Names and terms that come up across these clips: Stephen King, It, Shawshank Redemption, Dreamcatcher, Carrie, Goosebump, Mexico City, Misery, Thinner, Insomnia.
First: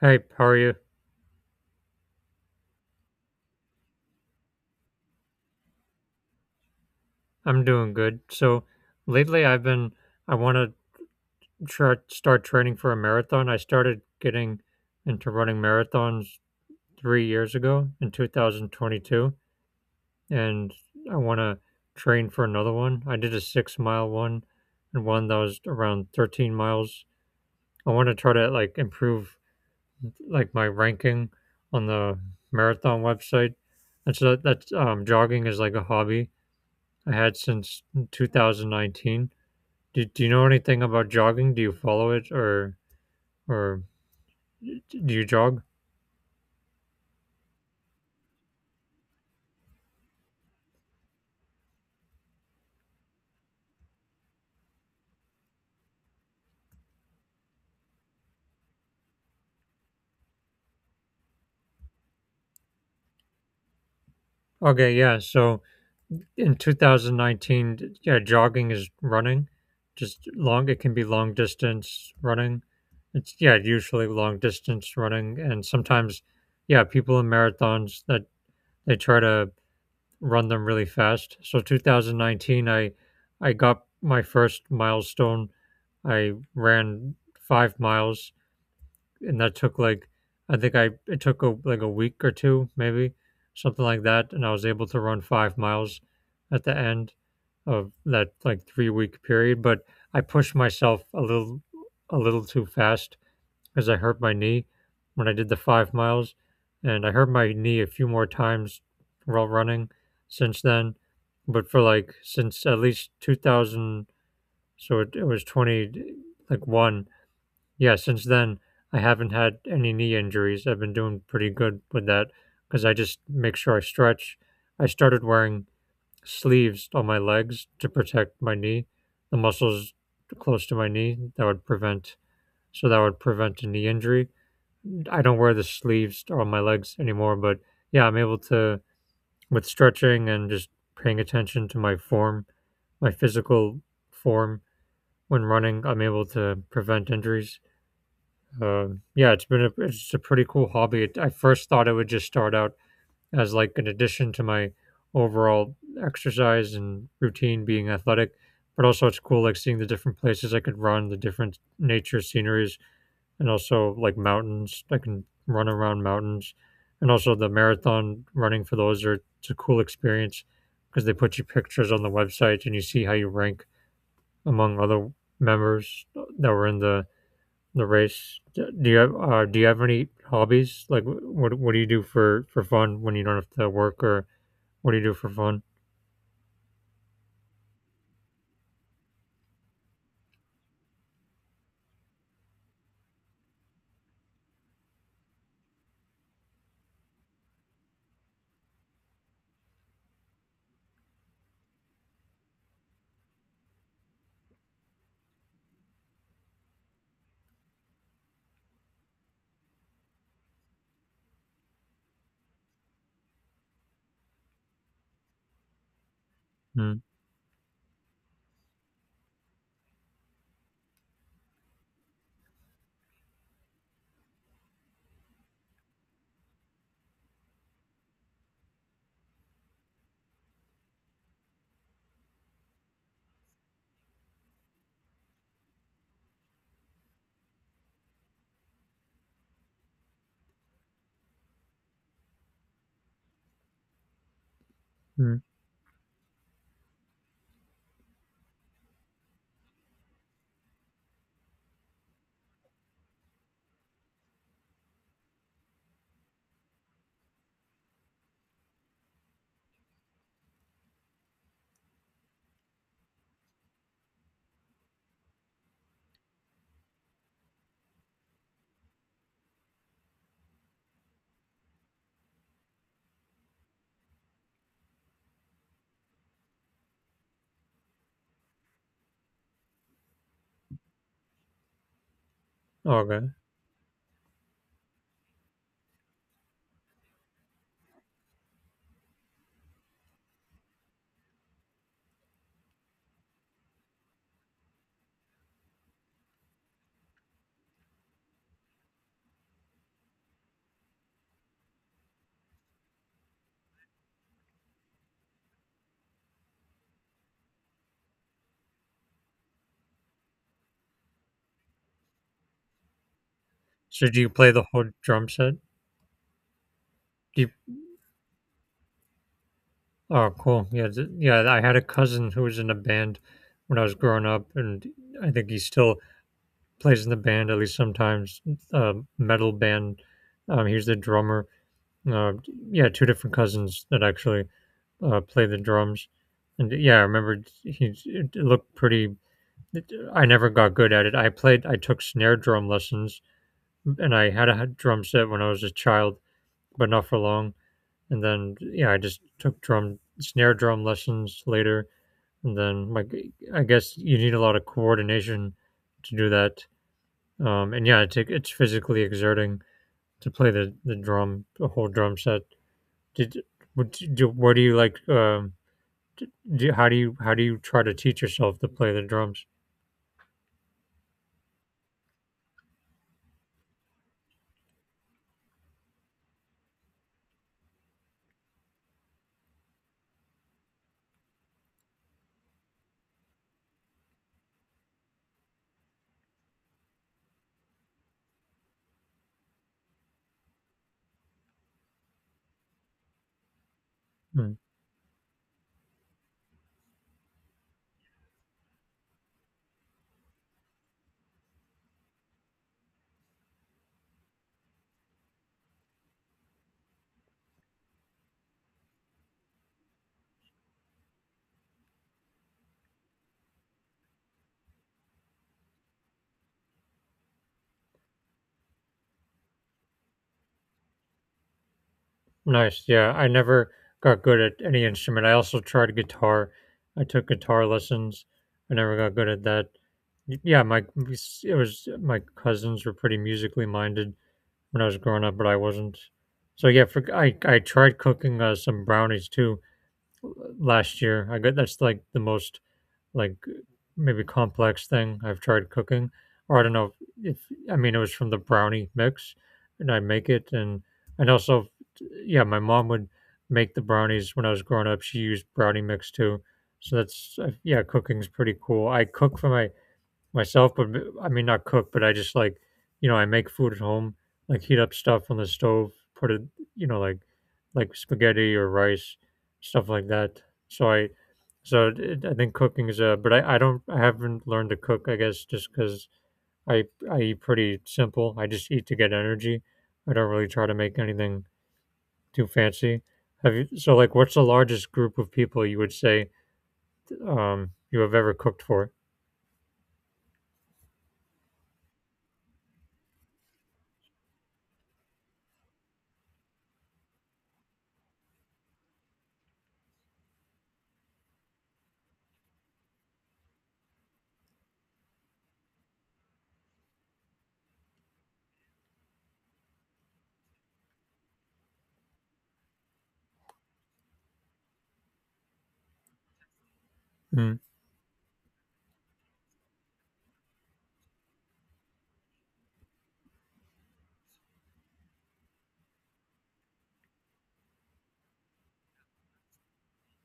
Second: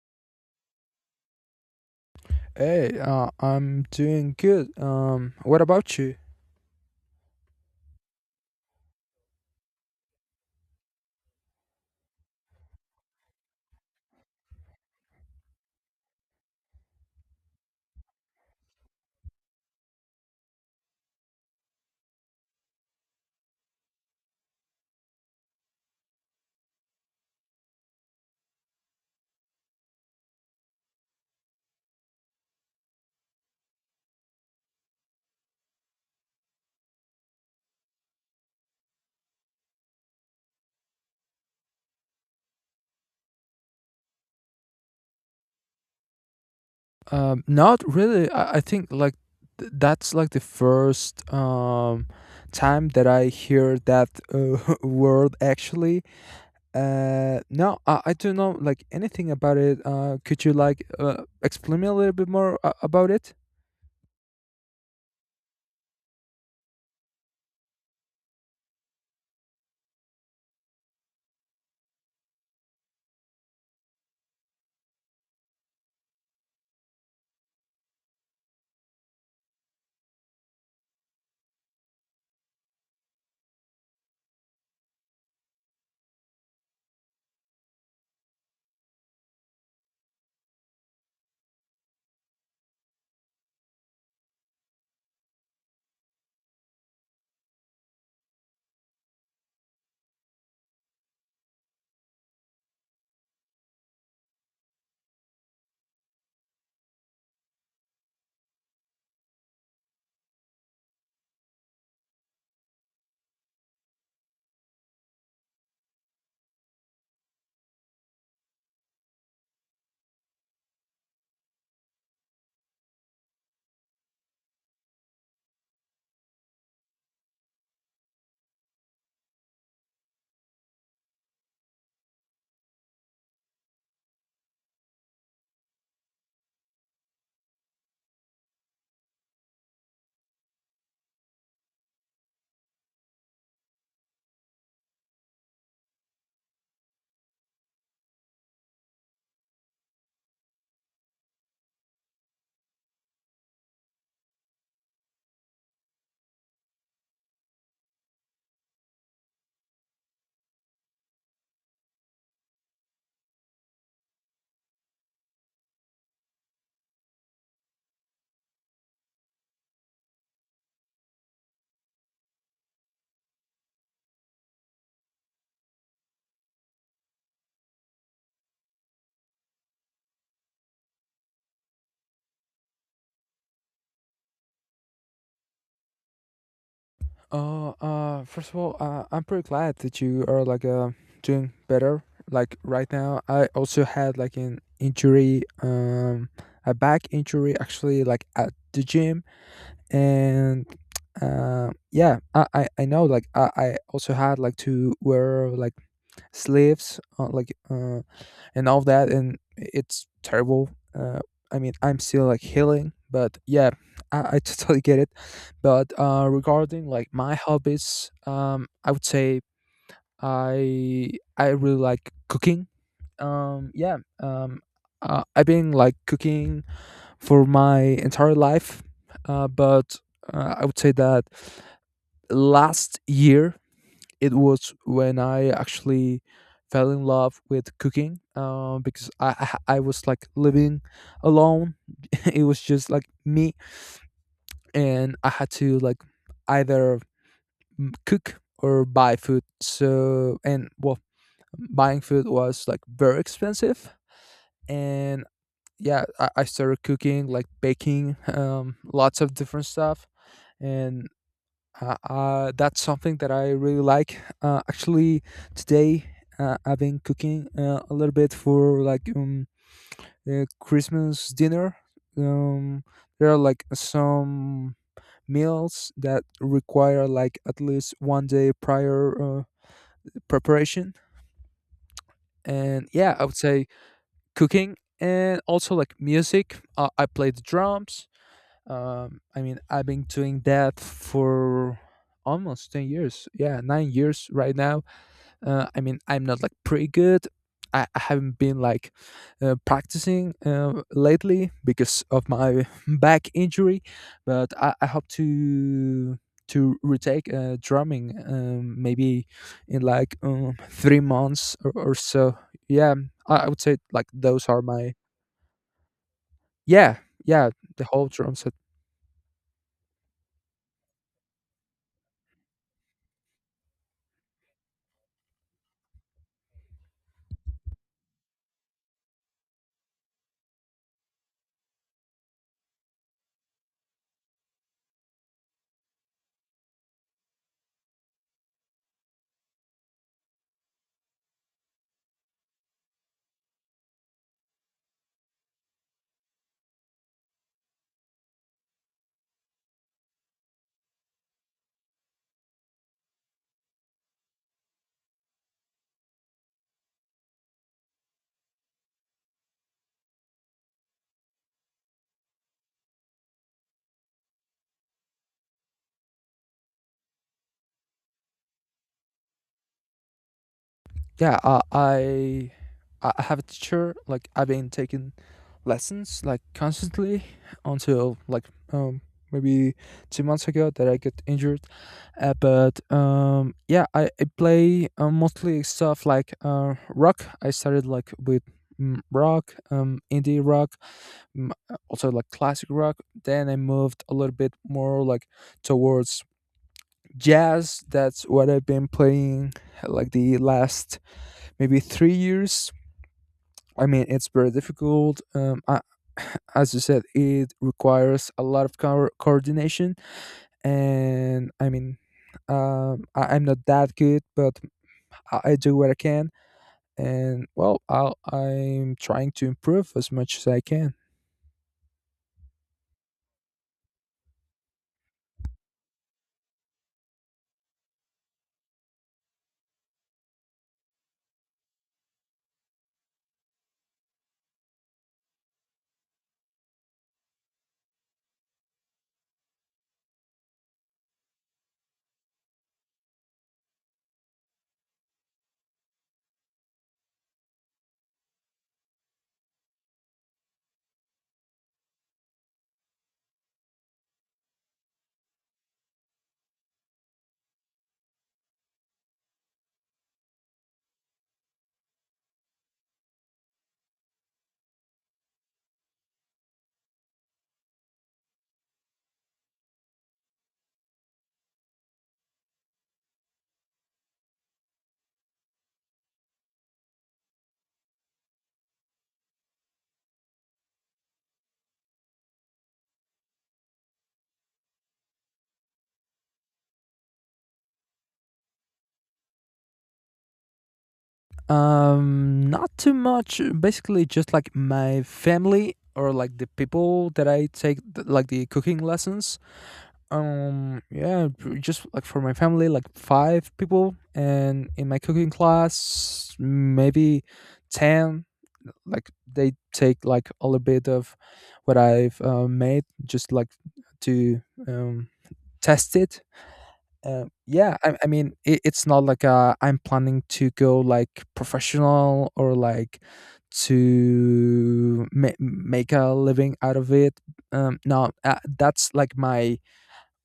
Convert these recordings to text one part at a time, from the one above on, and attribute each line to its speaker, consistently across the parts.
Speaker 1: Hey, how are you?
Speaker 2: Hey, I'm doing good. What about you?
Speaker 1: I'm doing good. So lately I want to try start training for a marathon. I started getting into running marathons 3 years ago in 2022, and I want to train for another one. I did a 6-mile one and one that was around 13 miles. I want to try to improve like my ranking on the marathon website. And so that's jogging is like a hobby I had since 2019. Do, do you know anything about jogging? Do you follow it, or do you jog?
Speaker 2: Not really. I think like that's like the first time that I hear that word actually. No, I don't know like anything about it. Could you like explain me a little bit more about it?
Speaker 1: Okay, yeah. So in 2019, yeah, jogging is running. Just long, it can be long distance running. It's yeah, usually long distance running, and sometimes, yeah, people in marathons that they try to run them really fast. So 2019, I got my first milestone. I ran 5 miles, and that took like I think I it took a, like a week or two, maybe something like that, and I was able to run 5 miles at the end of that like 3 week period. But I pushed myself a little too fast because I hurt my knee when I did the 5 miles, and I hurt my knee a few more times while running since then. But for like since at least 2000, so it was 20 like one yeah, since then, I haven't had any knee injuries. I've been doing pretty good with that because I just make sure I stretch. I started wearing sleeves on my legs to protect my knee, the muscles close to my knee. That would prevent, so that would prevent a knee injury. I don't wear the sleeves on my legs anymore, but yeah, I'm able to, with stretching and just paying attention to my form, my physical form when running, I'm able to prevent injuries. Yeah, it's a pretty cool hobby. It, I first thought it would just start out as like an addition to my overall exercise and routine being athletic, but also it's cool like seeing the different places I could run, the different nature sceneries, and also like mountains. I can run around mountains, and also the marathon running for those are it's a cool experience because they put your pictures on the website and you see how you rank among other members that were in the race. Do you have any hobbies? Like, wh- what do you do for fun when you don't have to work, or what do you do for fun?
Speaker 2: First of all, I'm pretty glad that you are like doing better. Like right now, I also had like an injury, a back injury actually, like at the gym, and yeah, I know like I also had like to wear like sleeves, like and all that, and it's terrible. uh, I mean, I'm still like healing, but yeah, I totally get it. But regarding like my hobbies, I would say i I really like cooking. Yeah. I've been like cooking for my entire life. But I would say that last year it was when I actually fell in love with cooking, because I was like living alone. It was just like me, and I
Speaker 1: Mm-hmm.
Speaker 2: had to like either cook or buy food. So, and well, buying food was like very expensive, and yeah, I started cooking, like, baking lots of different stuff. And that's something that I really like. Actually, today I've been cooking a little bit for like the Christmas dinner. Um, there are like some meals that require like at least 1 day prior preparation, and yeah, I
Speaker 1: Okay.
Speaker 2: would say cooking, and also like music. I play the drums. I mean, I've been doing that for almost 10 years, yeah, 9 years right now. I mean, I'm not like pretty good. I haven't been like practicing lately because of my back injury, but I hope to retake drumming, maybe in like 3 months or so. Yeah, I would say
Speaker 1: So
Speaker 2: like
Speaker 1: do you
Speaker 2: those
Speaker 1: play
Speaker 2: are
Speaker 1: the whole
Speaker 2: my...
Speaker 1: drum set?
Speaker 2: Yeah,
Speaker 1: Do you,
Speaker 2: yeah, the whole drum set.
Speaker 1: oh, cool. Yeah, th- yeah. I had a cousin who was in a band when I was growing up, and I think he still plays in the band at least sometimes. Metal band. He was the drummer. Uh, yeah, two different cousins that actually play the drums. And yeah, I remember he it looked pretty I never got good at it. I played, I took snare drum lessons, and I had a drum set when I was a child, but not for long. And then, yeah, I just took drum snare drum lessons later. And then, like, I guess you need a lot of coordination to do that. And yeah, it it's physically exerting to play the drum, the whole drum set. Did what do, do- do you like? Do, how do you try to teach yourself to play the drums?
Speaker 2: Yeah, I have a teacher. Like I've been taking lessons like constantly until like um maybe 2 months ago that I get injured. But yeah, I play mostly stuff like rock. I started like with rock, indie rock, mm, also like classic rock. Then I moved a little
Speaker 1: Hmm.
Speaker 2: bit more like towards jazz. That's what I've been playing like the last maybe 3 years. I mean, it's very difficult. As you said, it requires a lot of coordination, and I mean, I'm not that good, but I do what I can, and well, I'm trying to improve as much as I can.
Speaker 1: Nice, yeah, I never got good at any instrument. I also tried guitar. I took guitar lessons. I never got good at that. Y- Yeah, my it was my cousins were pretty musically minded when I was growing up, but I wasn't. So yeah, for, I tried cooking some brownies too last year. I got that's like the most like maybe complex thing I've tried cooking, or I don't know if I mean it was from the brownie mix, and I make it, and also, yeah, my mom would make the brownies when I was growing up. She used brownie mix too, so that's yeah, cooking's pretty cool. I cook for my myself, but I mean not cook, but I just like, you know, I make food at home, like heat up stuff on the stove, put it, you know, like spaghetti or rice, stuff like that. So I, so it, I think cooking is a, but I don't I haven't learned to cook, I guess, just because I I eat pretty simple. I just eat to get energy. I don't really try to make anything too fancy. Have you, so like, what's the largest group of people you would say you have ever cooked for?
Speaker 2: Not too much. Basically, just like my family or like the people that I take like the cooking lessons. Yeah, just like for my family, like five people, and in my cooking class, maybe ten. Like they take like a little bit of what I've made, just like to um, test it.
Speaker 1: Mm.
Speaker 2: Yeah, I mean, it's not like I'm planning to go like professional, or like to make a living out of it. No, that's like my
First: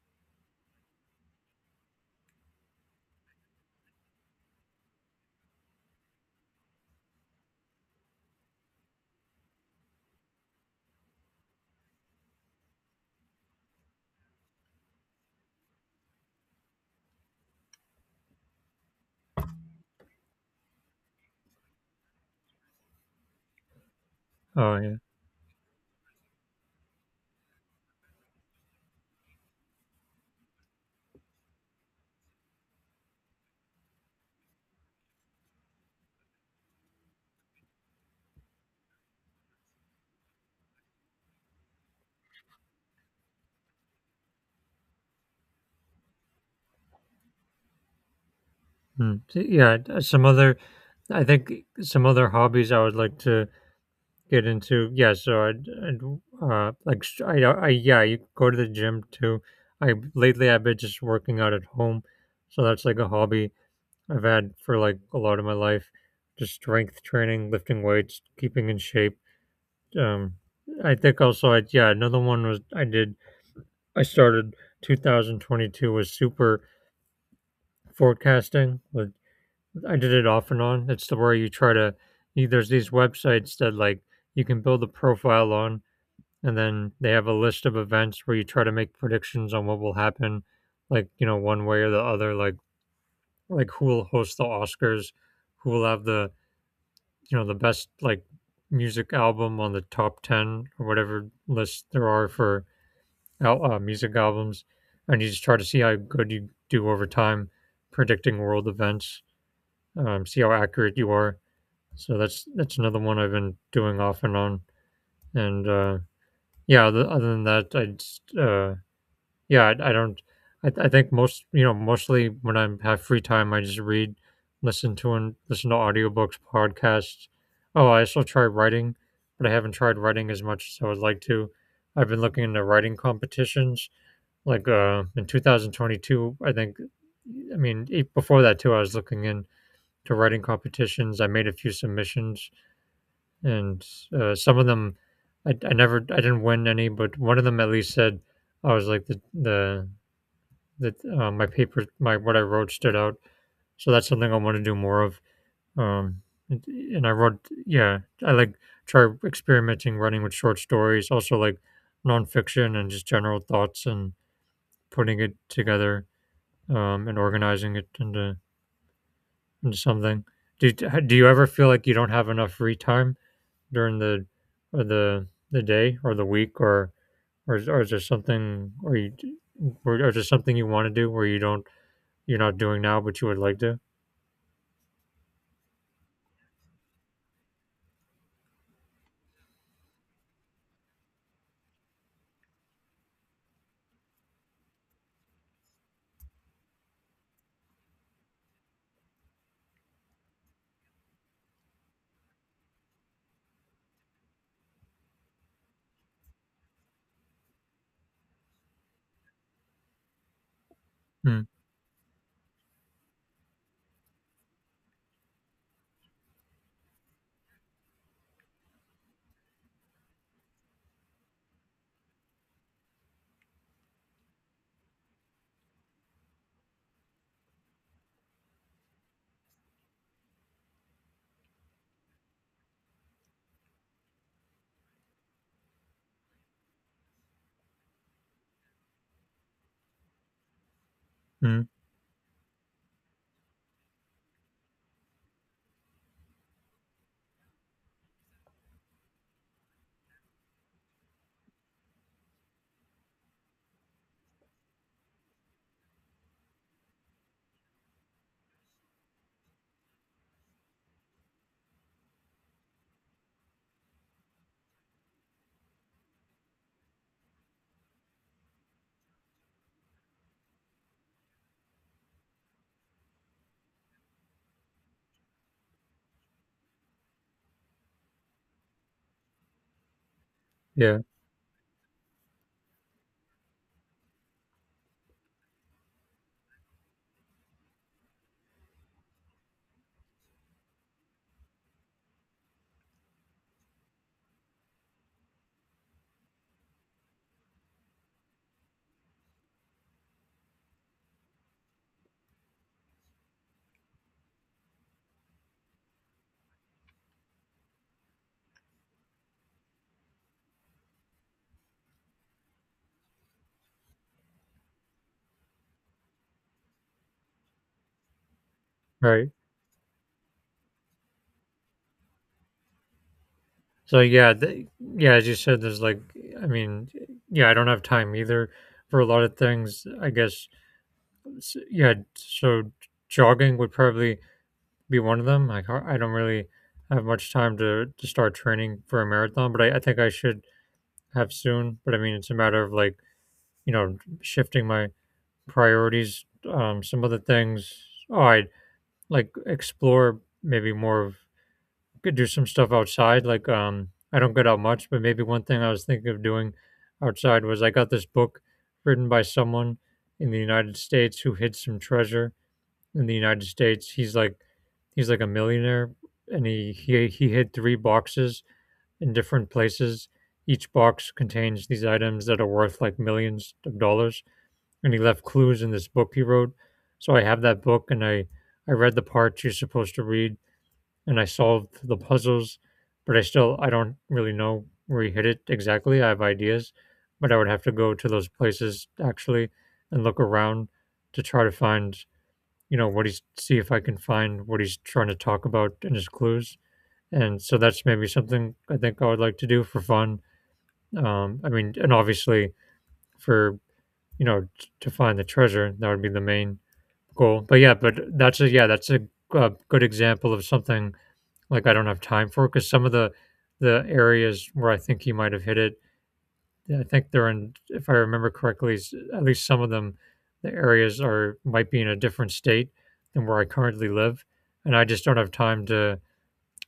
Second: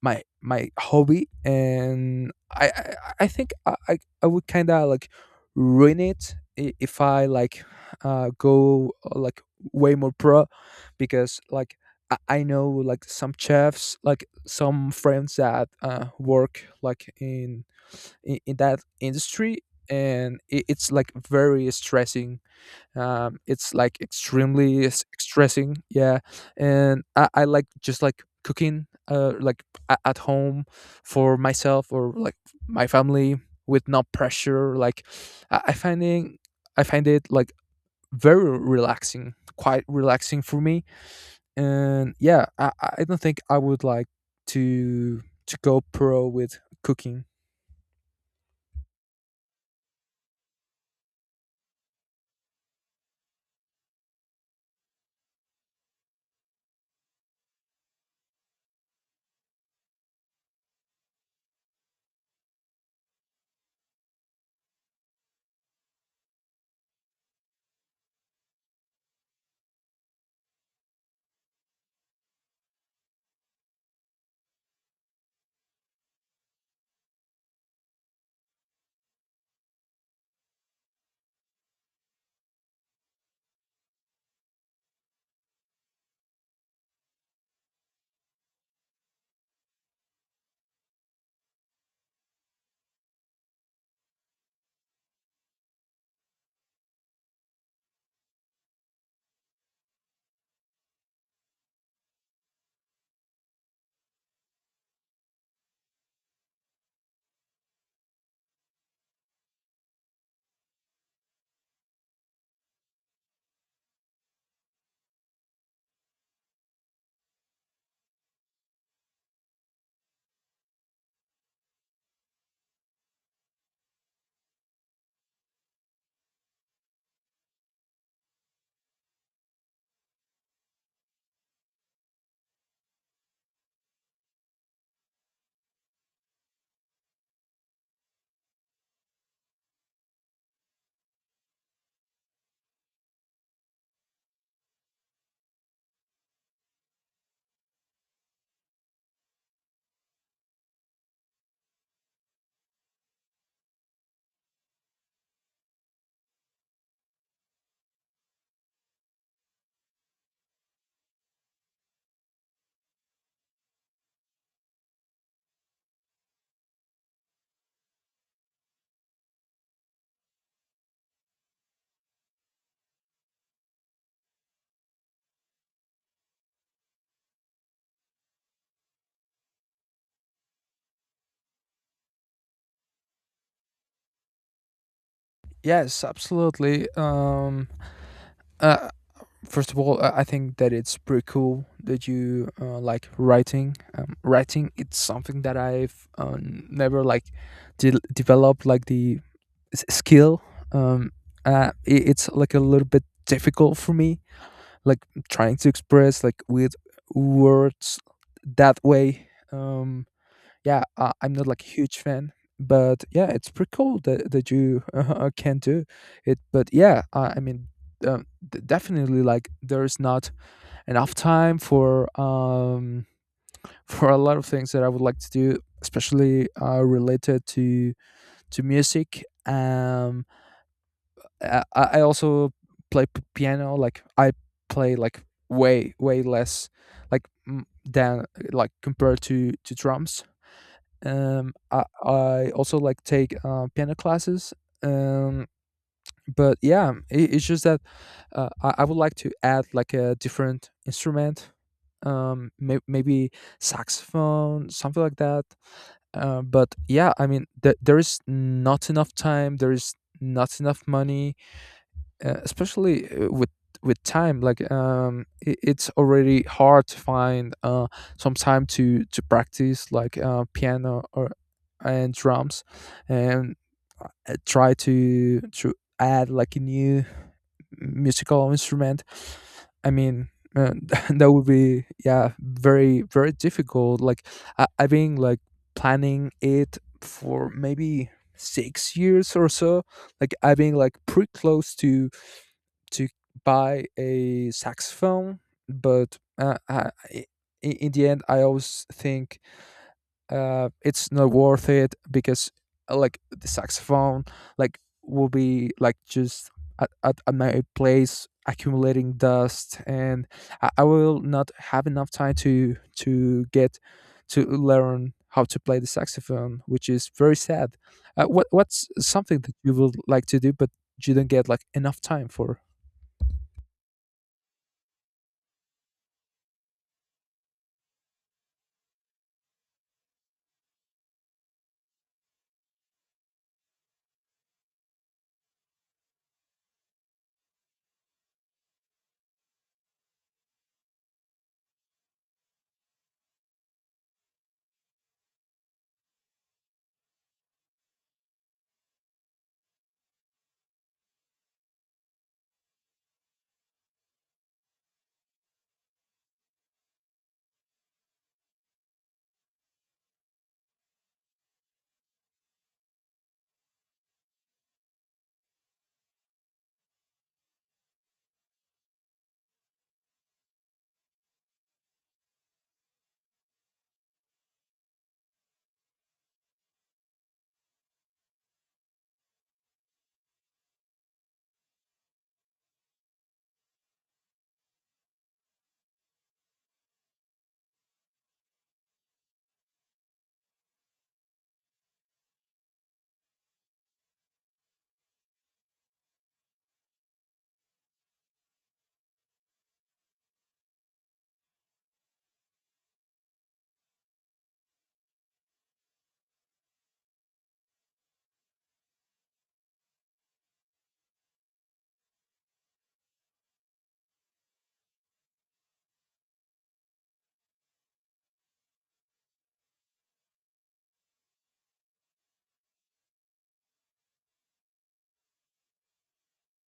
Speaker 2: my my hobby, and I think I would kind of like ruin it if I like go like way more pro, because like I know like some chefs, like some friends that work like in that industry, and it's like very stressing. It's like
Speaker 1: Oh
Speaker 2: extremely
Speaker 1: yeah.
Speaker 2: stressing. Yeah, and I like just like cooking like at home for myself or like my family, with no pressure. Like i, I finding I find it like very relaxing, quite relaxing for me. And yeah, I don't think I would like to go pro with cooking.
Speaker 1: Mm. T- Yeah, d- some other I think some other hobbies I would like to get into. Yeah, so I'd like st- I yeah, you go to the gym too. I lately I've been just working out at home. So that's like a hobby I've had for like a lot of my life. Just strength training, lifting weights, keeping in shape. Um I think also I yeah, another one was I did I started 2022 was super forecasting with I did it off and on. It's the where you try to you, there's these websites that like you can build a profile on, and then they have a list of events where you try to make predictions on what will happen, like you know one way or the other, like who will host the Oscars, who will have the you know the best like music album on the top ten or whatever list there are for al- music albums, and you just try to see how good you do over time, predicting world events, see how accurate you are. So that's another one I've been doing off and on. And yeah, other, other than that, I just yeah, I don't. I think most you know mostly when I have free time, I just read, listen to and listen to audiobooks, podcasts. Oh, I still try writing, but I haven't tried writing as much as I would like to. I've been looking into writing competitions. Like in 2022, I think. I mean, e- before that too, I was looking into writing competitions. I made a few submissions and some of them I never I didn't win any, but one of them at least said I was like the that my paper my what I wrote stood out. So that's something I want to do more of. Um, and I wrote yeah I like try experimenting running with short stories, also like nonfiction and just general thoughts and putting it together and organizing it into something. Do you, do you ever feel like you don't have enough free time? During the or the day or the week or is there something or you or is there something you want to do where you don't you're not doing now but you would like to?
Speaker 2: Yes, absolutely. Uh, First of all, I think that it's pretty cool that you like writing. Writing, it's something that I've never like developed like the skill. Um, it's like a little bit difficult for me, like trying to express like with words that way. Yeah, I'm
Speaker 1: Mm,
Speaker 2: not like a huge fan, but yeah, it's pretty cool that you can do it. But yeah, I mean. Definitely, like, there's not enough time for for a lot of things that I would like to do, especially related to music. I also play piano. Like I play like way way less like than like compared to drums.
Speaker 1: mm,
Speaker 2: I also like take piano classes. Um, but yeah, it's just that I would like to add like a different instrument, maybe saxophone, something like that. But yeah, I mean, there is not enough time, there is not enough money. Especially with time. Like it, it's already hard to find some time to practice like piano or and drums, and try to add like a new musical instrument. I mean, uh,
Speaker 1: yeah,
Speaker 2: that would be, yeah, very, very difficult. Like I've been like planning it for maybe 6 years or so. Like I've been like pretty close to to buy a saxophone, but in the end I always think it's not worth it, because like the saxophone like will be like just at my place accumulating dust, and I will not have enough time to get to learn how to play the saxophone, which is very sad. What's
Speaker 1: right.
Speaker 2: something that you would like to do, but you don't get like enough time for?
Speaker 1: So yeah, th- yeah, as you said, there's like, I mean, yeah, I don't have time either for a lot of things. I guess, s- yeah. So jogging would probably be one of them. Like I don't really have much time to start training for a marathon, but I think I should have soon. But I mean, it's a matter of like you know, shifting my priorities. Some other things, oh, I like explore maybe more of could do some stuff outside. Like, I don't get out much, but maybe one thing I was thinking of doing outside was I got this book written by someone in the United States who hid some treasure in the United States. He's like a millionaire, and he he hid 3 boxes in different places. Each box contains these items that are worth like millions of dollars, and he left clues in this book he wrote. So I have that book, and I read the parts you're supposed to read, and I solved the puzzles, but I still I don't really know where he hit it exactly. I have ideas, but I would have to go to those places actually and look around to try to find, you know, what he's see if I can find what he's trying to talk about in his clues. And so that's maybe something I think I would like to do for fun. I mean, and obviously for you know t- to find the treasure, that would be the main Cool. But yeah, but that's a good example of something like I don't have time for because some of the areas where I think he might have hit it, I think they're in, if I remember correctly, at least some of them, the areas are might be in a different state than where I currently live, and I just don't have time to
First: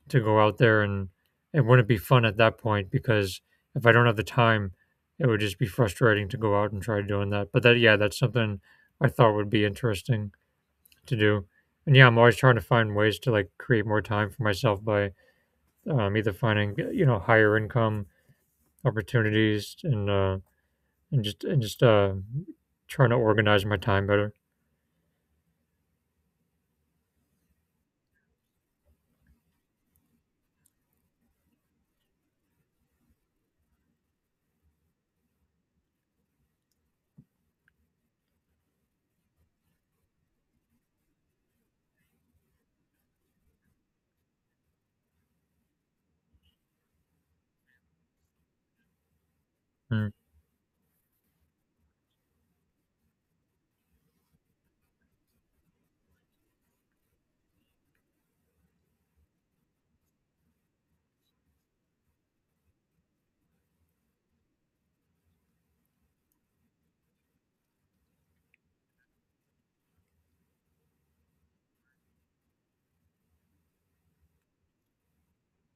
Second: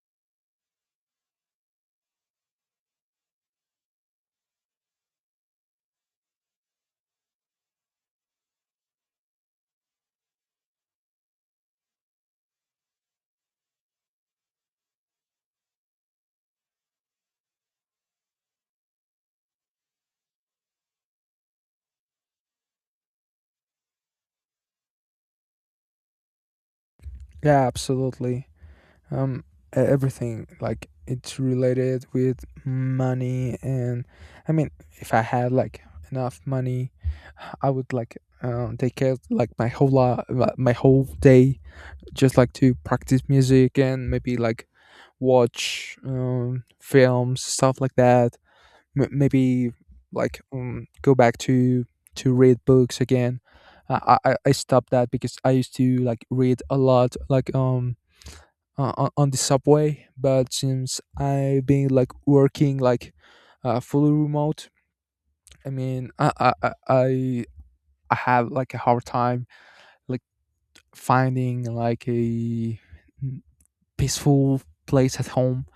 Speaker 1: to go out there and it wouldn't be fun at that point because if I don't have the time, it would just be frustrating to go out and try doing that. But that's something I thought would be interesting to do. And yeah, I'm always trying to find ways to like create more time for myself by either finding higher income opportunities and just trying to organize my time better.
Speaker 2: Yeah, absolutely. um Everything, like, it's related with money. And I mean, if I had like enough money, I would like take care of, like, my whole day, just like to practice music and maybe like watch films, stuff like that. Maybe
Speaker 1: Mm.
Speaker 2: like go back to read books again. I stopped that because I used to like read a lot, like on the subway. But since I've been like working like fully remote, I mean, I have like a hard time, like finding like a peaceful place at home,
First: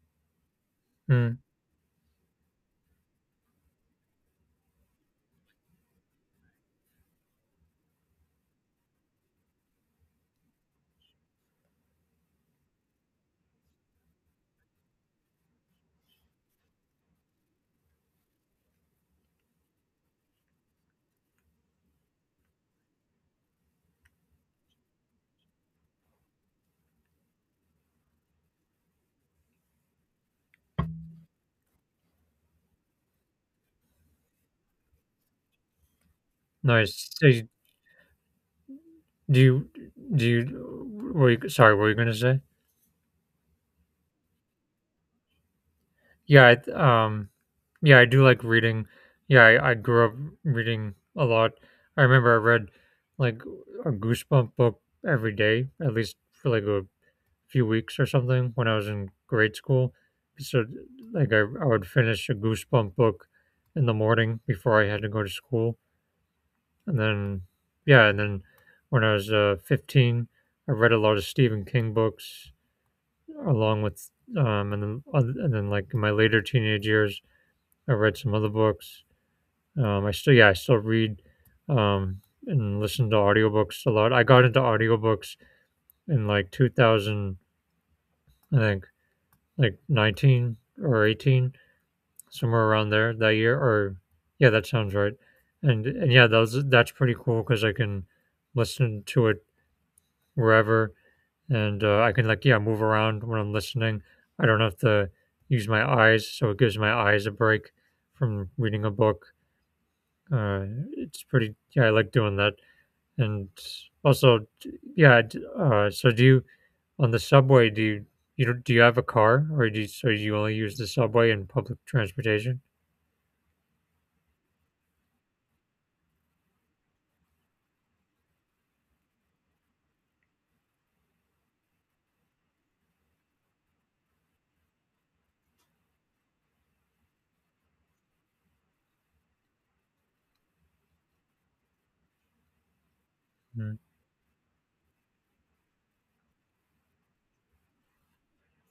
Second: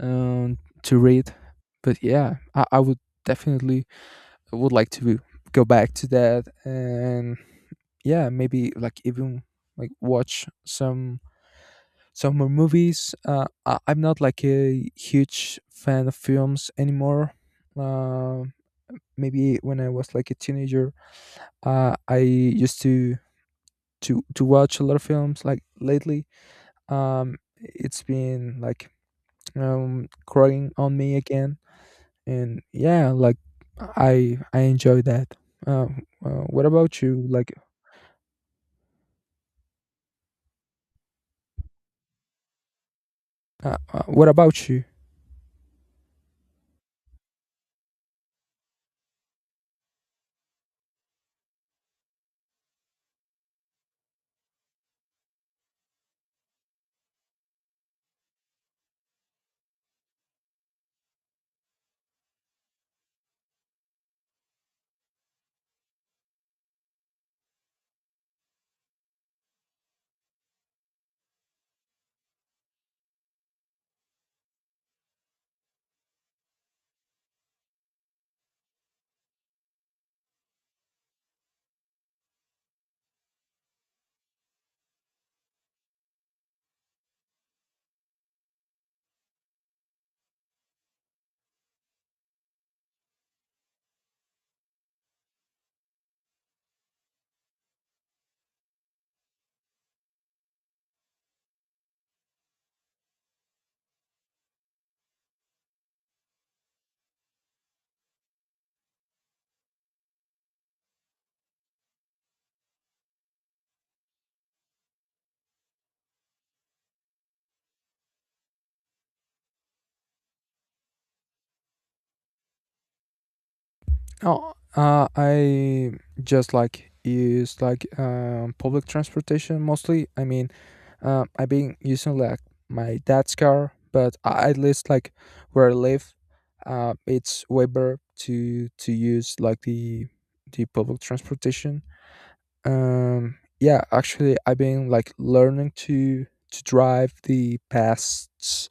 Speaker 2: um, to read.
Speaker 1: Mm.
Speaker 2: But yeah, I would definitely would like to go back to that. And yeah, maybe like even like watch some more movies. I'm not like a huge fan of films anymore. Uh, Maybe when I was like a teenager, I used to watch a lot of films. Like lately, it's been like growing on me again, and yeah, like I enjoy that. Uh, what about
Speaker 1: Nice.
Speaker 2: you?
Speaker 1: So you-
Speaker 2: Like,
Speaker 1: do you do you? Were you sorry? What were you gonna say?
Speaker 2: what about you?
Speaker 1: Yeah. Yeah, I do like reading. Yeah, I grew up reading a lot. I remember I read like a Goosebump book every day, at least for like a few weeks or something when I was in grade school. So, like, I would finish a Goosebump book in the morning before I had to go to school. And then, yeah, and then when I was 15, I read a lot of Stephen King books along with, and then like in my later teenage years, I read some other books. I still, yeah, I still read um, and listen to audiobooks a lot. I got into audiobooks in like 2000, I think like 19 or 18 somewhere around there that year or yeah that sounds right. And yeah that's pretty cool because I can listen to it wherever, and I can like yeah move around when I'm listening. I don't have to use my eyes, so it gives my eyes a break from reading a book. uh, it's pretty yeah I like doing that. And also yeah, so do you on the subway, do you you don't do you have a car, or do you, so you only use the subway and public transportation?
Speaker 2: Oh, I just like use like public transportation mostly. I mean, I've been using like my dad's car, but at least like where I live, it's way better to use like the public transportation.
Speaker 1: Mm.
Speaker 2: Yeah, actually, I've been like learning to drive the past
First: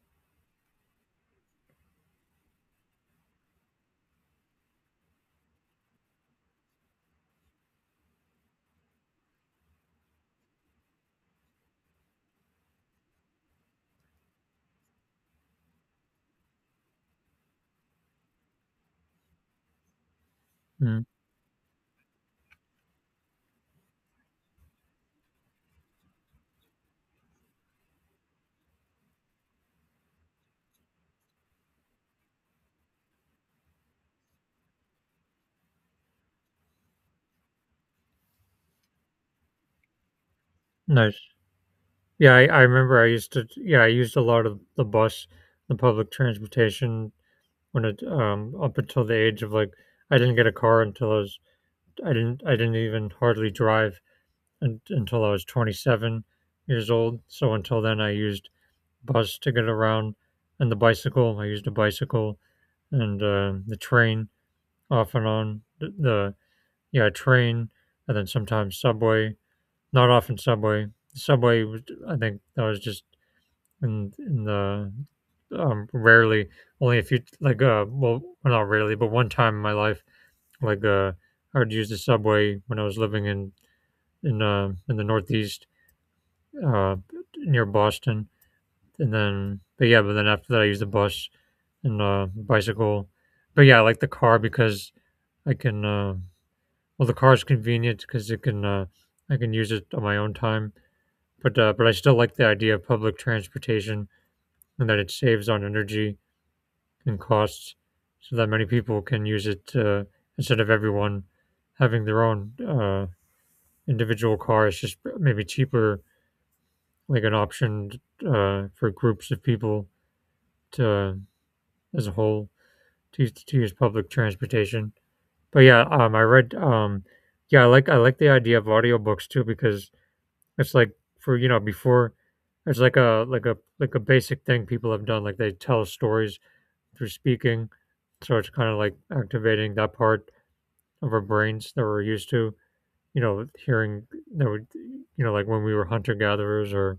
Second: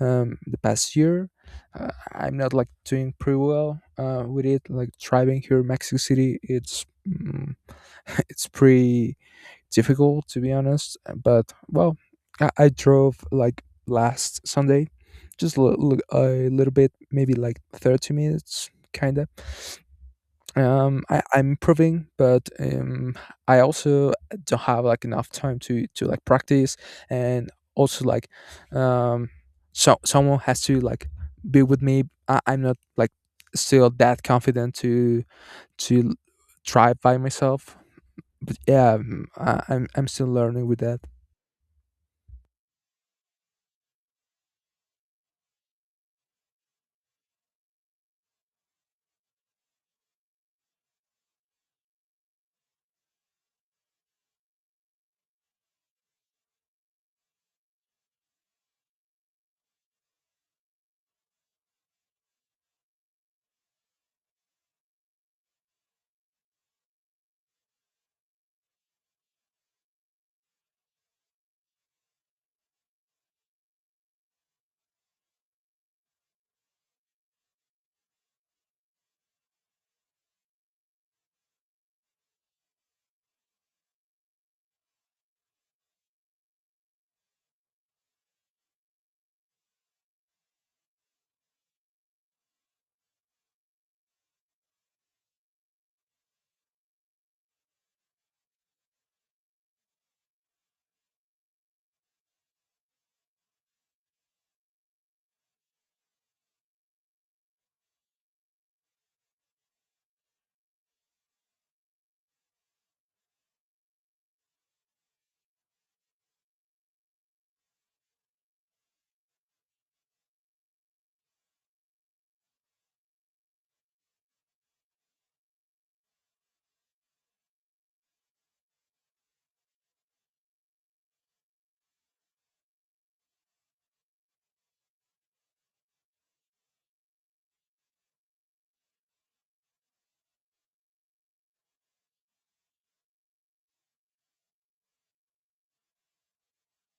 Speaker 2: um, the past year. I'm not like doing pretty well with it. Like driving here in Mexico City, it's pretty difficult, to be honest. But well, I drove like last Sunday, just a little bit, maybe like 30 minutes, kinda.
Speaker 1: Mm.
Speaker 2: I'm improving, but I also don't have like enough time to like practice. And also like, um so someone has to like be with me. I'm not like still that confident to to try by myself. Yeah. I'm still learning with that.
Speaker 1: Nice. Yeah, I remember I used to. Yeah, I used a lot of the bus, the public transportation when it up until the age of like I didn't get a car until I was I didn't even hardly drive until I was 27 years old. So until then, I used bus to get around and the bicycle. I used a bicycle and the train off and on the yeah, train, and then sometimes subway. Not often subway. Subway, I think that was just in the rarely only a few like well well, not rarely but one time in my life like I would use the subway when I was living in in the Northeast uh near Boston. And then but yeah but then after that I use the bus and bicycle. But yeah, I like the car because I can well, the car is convenient because it can I can use it on my own time, but I still like the idea of public transportation and that it saves on energy and costs, so that many people can use it instead of everyone having their own individual car. It's just maybe cheaper, like an option for groups of people to as a whole to, to use public transportation. But yeah, I read yeah, I like the idea of audiobooks too because it's like for you know before it's like a basic thing people have done, like they tell stories through speaking, so it's kind of like activating that part of our brains that we're used to you know hearing, that we you know like when we were hunter gatherers,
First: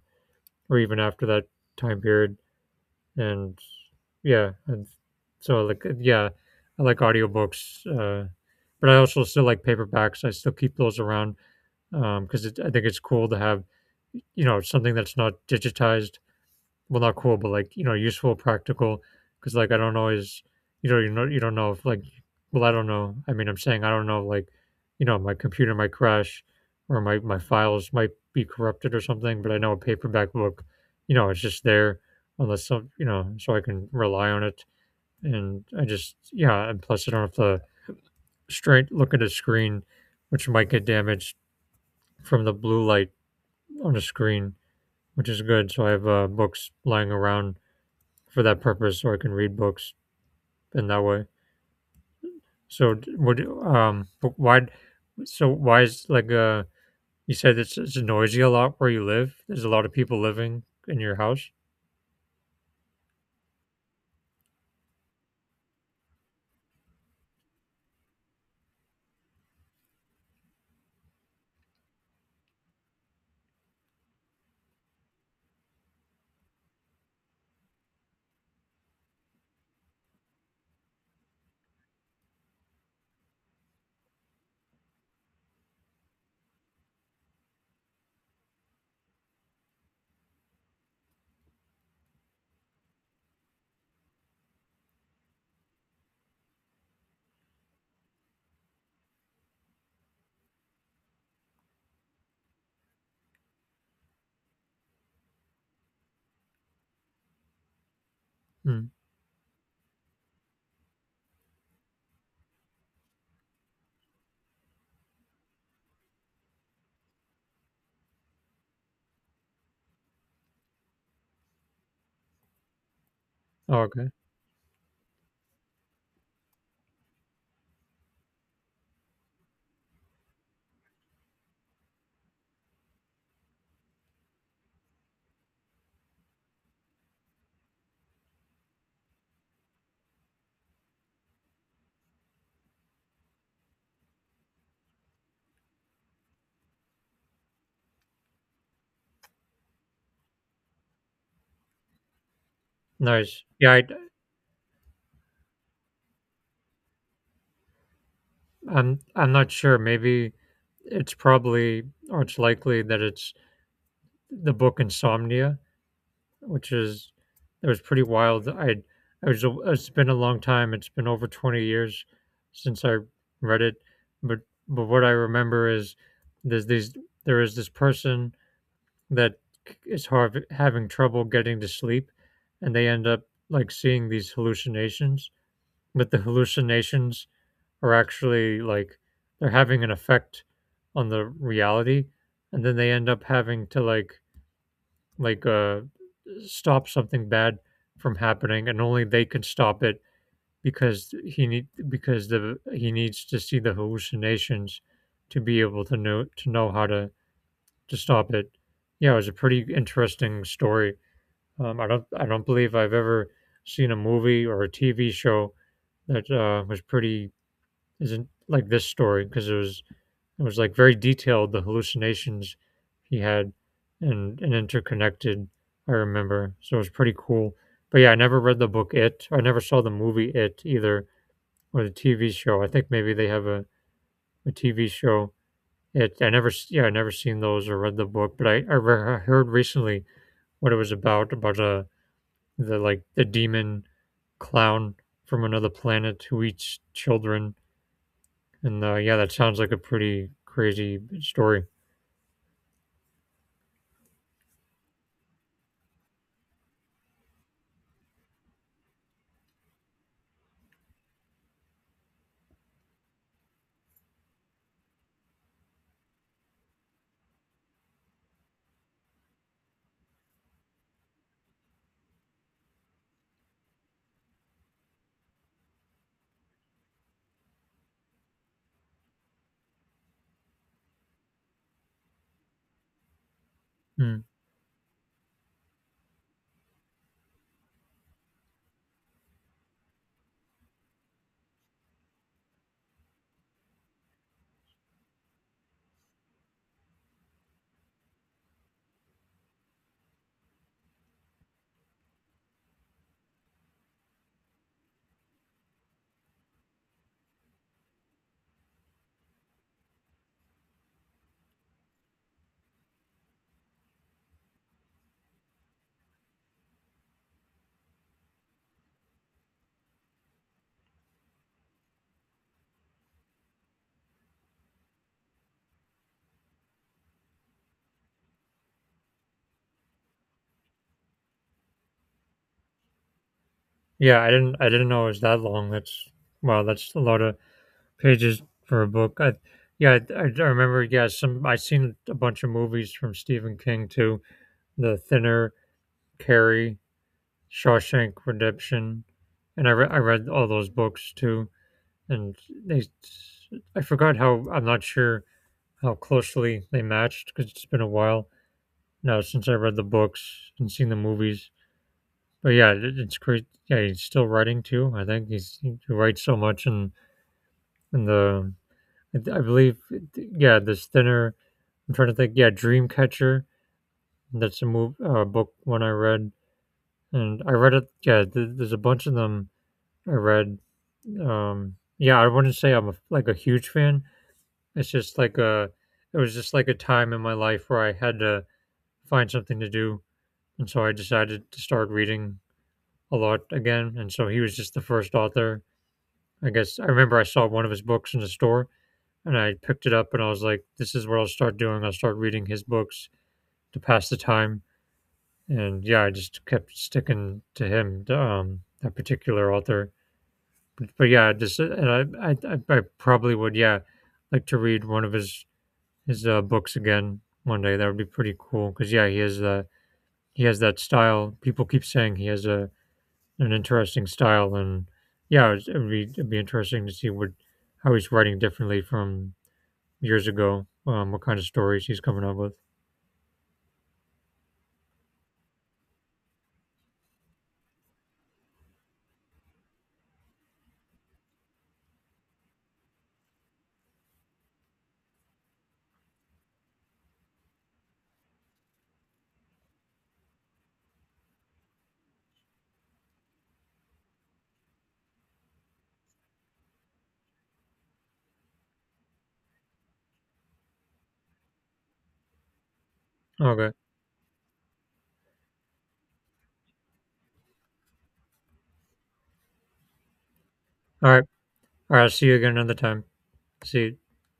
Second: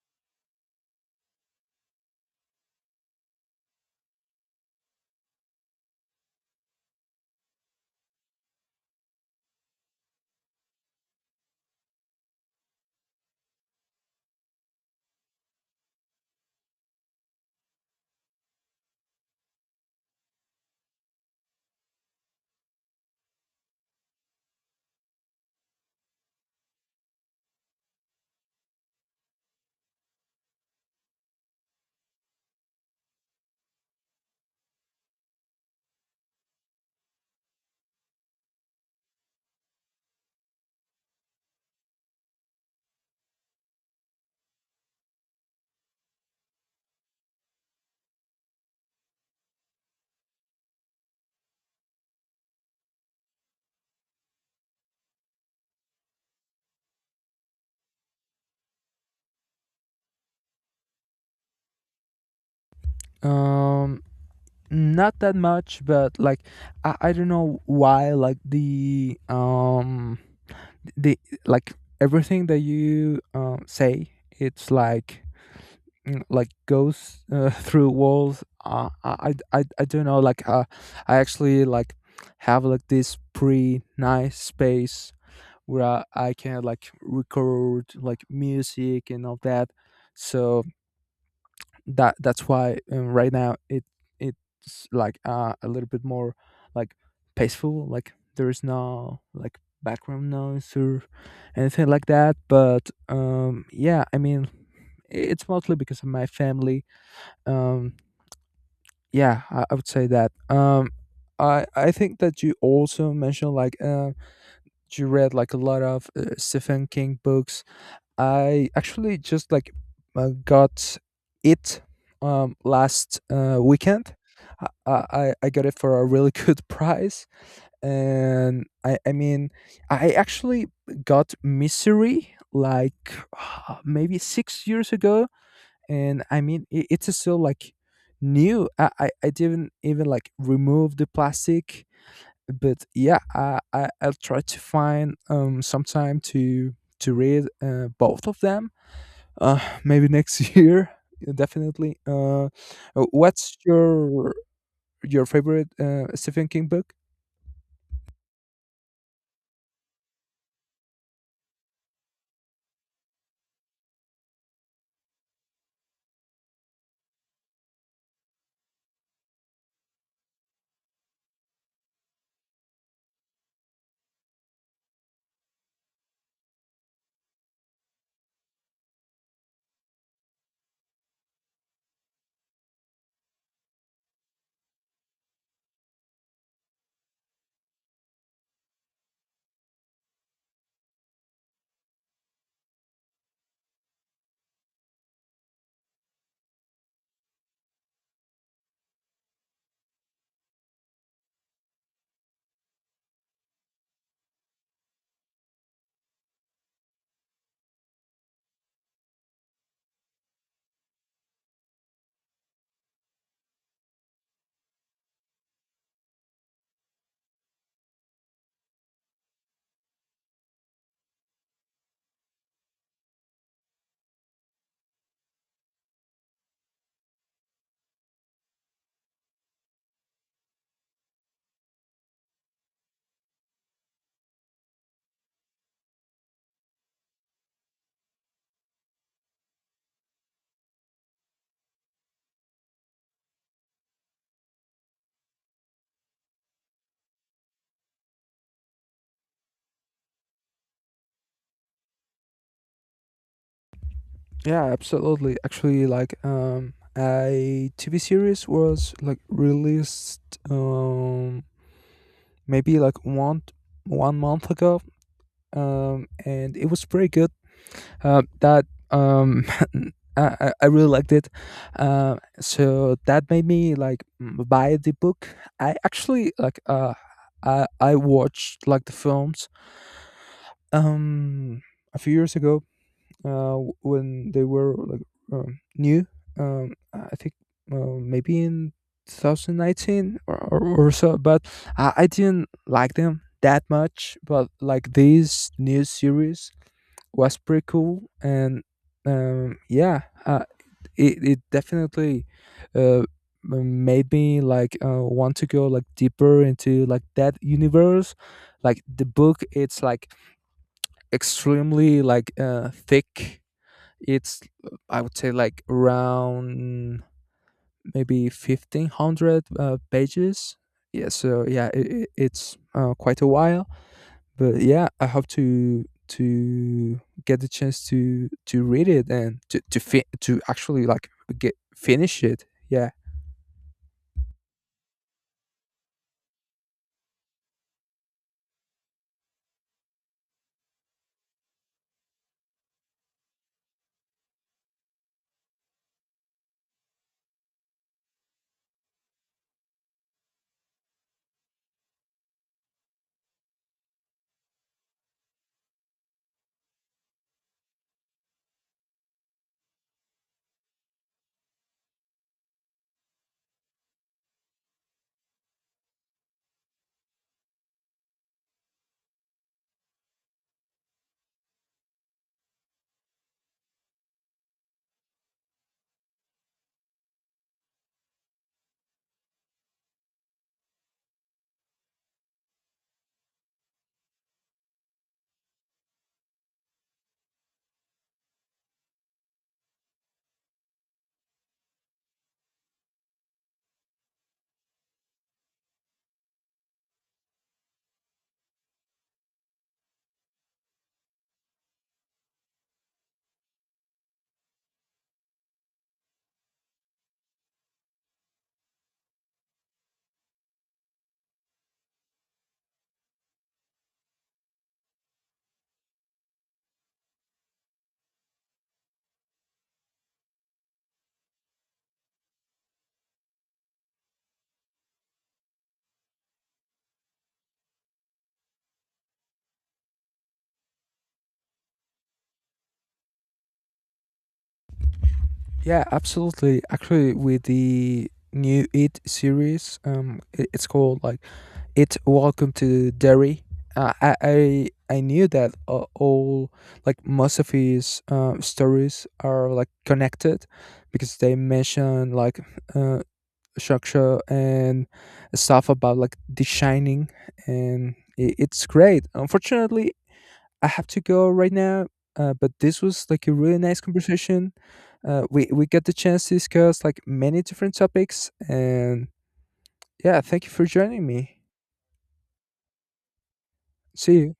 Speaker 1: or even after that time period. And yeah, and so like yeah, I like audiobooks, but I also still like paperbacks. I still keep those around because it I think it's cool to have, you know, something that's not digitized. Well, not cool, but like, you know, useful, practical. Because like I don't always, you know, you know, you don't know if like, well, I don't know. I mean, I'm saying I don't know, like, you know, my computer might crash or my files might be corrupted or something. But I know a paperback book, you know, it's just there unless some, you know, so I can rely on it. And I just, yeah, and plus I don't have to straight look at a screen, which might get damaged from the blue light on a screen, which is good. So I have books lying around for that purpose, so I can read books in that way. So would but why? So why is like you said it's noisy a lot where you live. There's a lot of people living in your house.
Speaker 2: um Not that much, but like I don't know why like the like everything that you say, it's like like goes through walls. I don't know like I actually like have like this pretty nice space where I can like record like music and all that. So that's why, right now it's like a little bit more like peaceful. Like there is no like background noise or anything like that. But yeah, I mean, it's mostly because of my family. Um
Speaker 1: Mm.
Speaker 2: yeah, I would say that I think that you also mentioned like you read like a lot of Stephen King books. I actually just like got it last
Speaker 1: Oh, okay,
Speaker 2: weekend. I got it for a really good price, and I mean, I actually got Misery, like, maybe 6 years ago, and I mean it's still like new. I didn't even like remove the plastic, but yeah, I'll try to find some time to read both of them, maybe next year, definitely.
Speaker 1: nice.
Speaker 2: What's
Speaker 1: Yeah,
Speaker 2: your favorite Stephen King book?
Speaker 1: I'm not sure. Maybe it's probably or it's likely that it's the book Insomnia, which is it was pretty wild. I was it's been a long time. It's been over 20 years since I read it, but but what I remember is there's these there is this person that is hard, having trouble getting to sleep, and they end up like seeing these hallucinations. But the hallucinations are actually like they're having an effect on the reality, and then they end up having to like like, uh, stop something bad from happening, and only they can stop it because he needs to see the hallucinations to be able to know how to stop it. Yeah, it was a pretty interesting story. I don't believe I've ever seen a movie or a TV show that was pretty isn't like this story because it was like very detailed, the hallucinations he had, and interconnected. I remember, so it was pretty cool. But yeah, I never read the book It. I never saw the movie It either, or the TV show. I think maybe they have a TV show. It. I never. Yeah, I never seen those or read the book. But I heard recently what it was about the like the demon clown from another planet who eats children. And yeah, that sounds like a pretty crazy story.
Speaker 2: Yeah, absolutely. Actually, like a TV series was like released um maybe like one one month ago. And it was pretty good. That um, I really liked it. So that made me, like, buy the book. I actually like I watched like the films um a few years ago
Speaker 1: Mm.
Speaker 2: when they were like new. I think, maybe in 2019, or so, but I didn't like them that much. But like these new series was pretty cool. And yeah. uh, it definitely uh made me like want to go like deeper into like that universe. Like the book, it's like extremely like thick. It's I would say like around maybe 1500 pages. Yeah, so yeah, it's quite a while. But yeah, I hope to get the chance to read it, and to to actually like get finish it. Yeah.
Speaker 1: Yeah, I didn't know it was that long. That's wow, that's a lot of pages for a book. I yeah, I remember. Yeah, some I seen a bunch of movies from Stephen King too. The Thinner, Carrie, Shawshank Redemption, and I read all those books too. And they, I forgot how I'm not sure how closely they matched because it's been a while now since I read the books and seen the movies. But yeah, it's great. Yeah, he's still writing too. I think he writes so much and the I believe yeah, this thinner. I'm trying to think. Yeah, Dreamcatcher. That's a move book one I read, and I read it. Yeah, there's a bunch of them I read. Yeah, I wouldn't say I'm a, like a huge fan. It's just like a. It was just like a time in my life where I had to find something to do, and so I decided to start reading a lot again. And so he was just the first author. I guess I remember I saw one of his books in the store, and I picked it up and I was like, this is what I'll start doing. I'll start reading his books to pass the time. And yeah, I just kept sticking to him, that particular author. But yeah, just I probably would, yeah, like to read one of his books again one day. That would be pretty cool because yeah, he has the he has that style. People keep saying he has a an interesting style, and yeah, it would be it'd be interesting to see what how he's writing differently from years ago, what kind of stories he's coming up with.
Speaker 2: Yeah, absolutely. Actually, with the new It series, it's called, like, It: Welcome to Derry. I knew that all, like, most of his stories are like connected, because they mention like uh, structure and stuff about like designing, and it's great. Unfortunately, I have to go right now, but this was like a really
Speaker 1: Okay.
Speaker 2: nice conversation. We get the chance to discuss like many different topics, and yeah, thank you for joining
Speaker 1: All right.
Speaker 2: me.
Speaker 1: All right. See you again another time. See you.
Speaker 2: See you.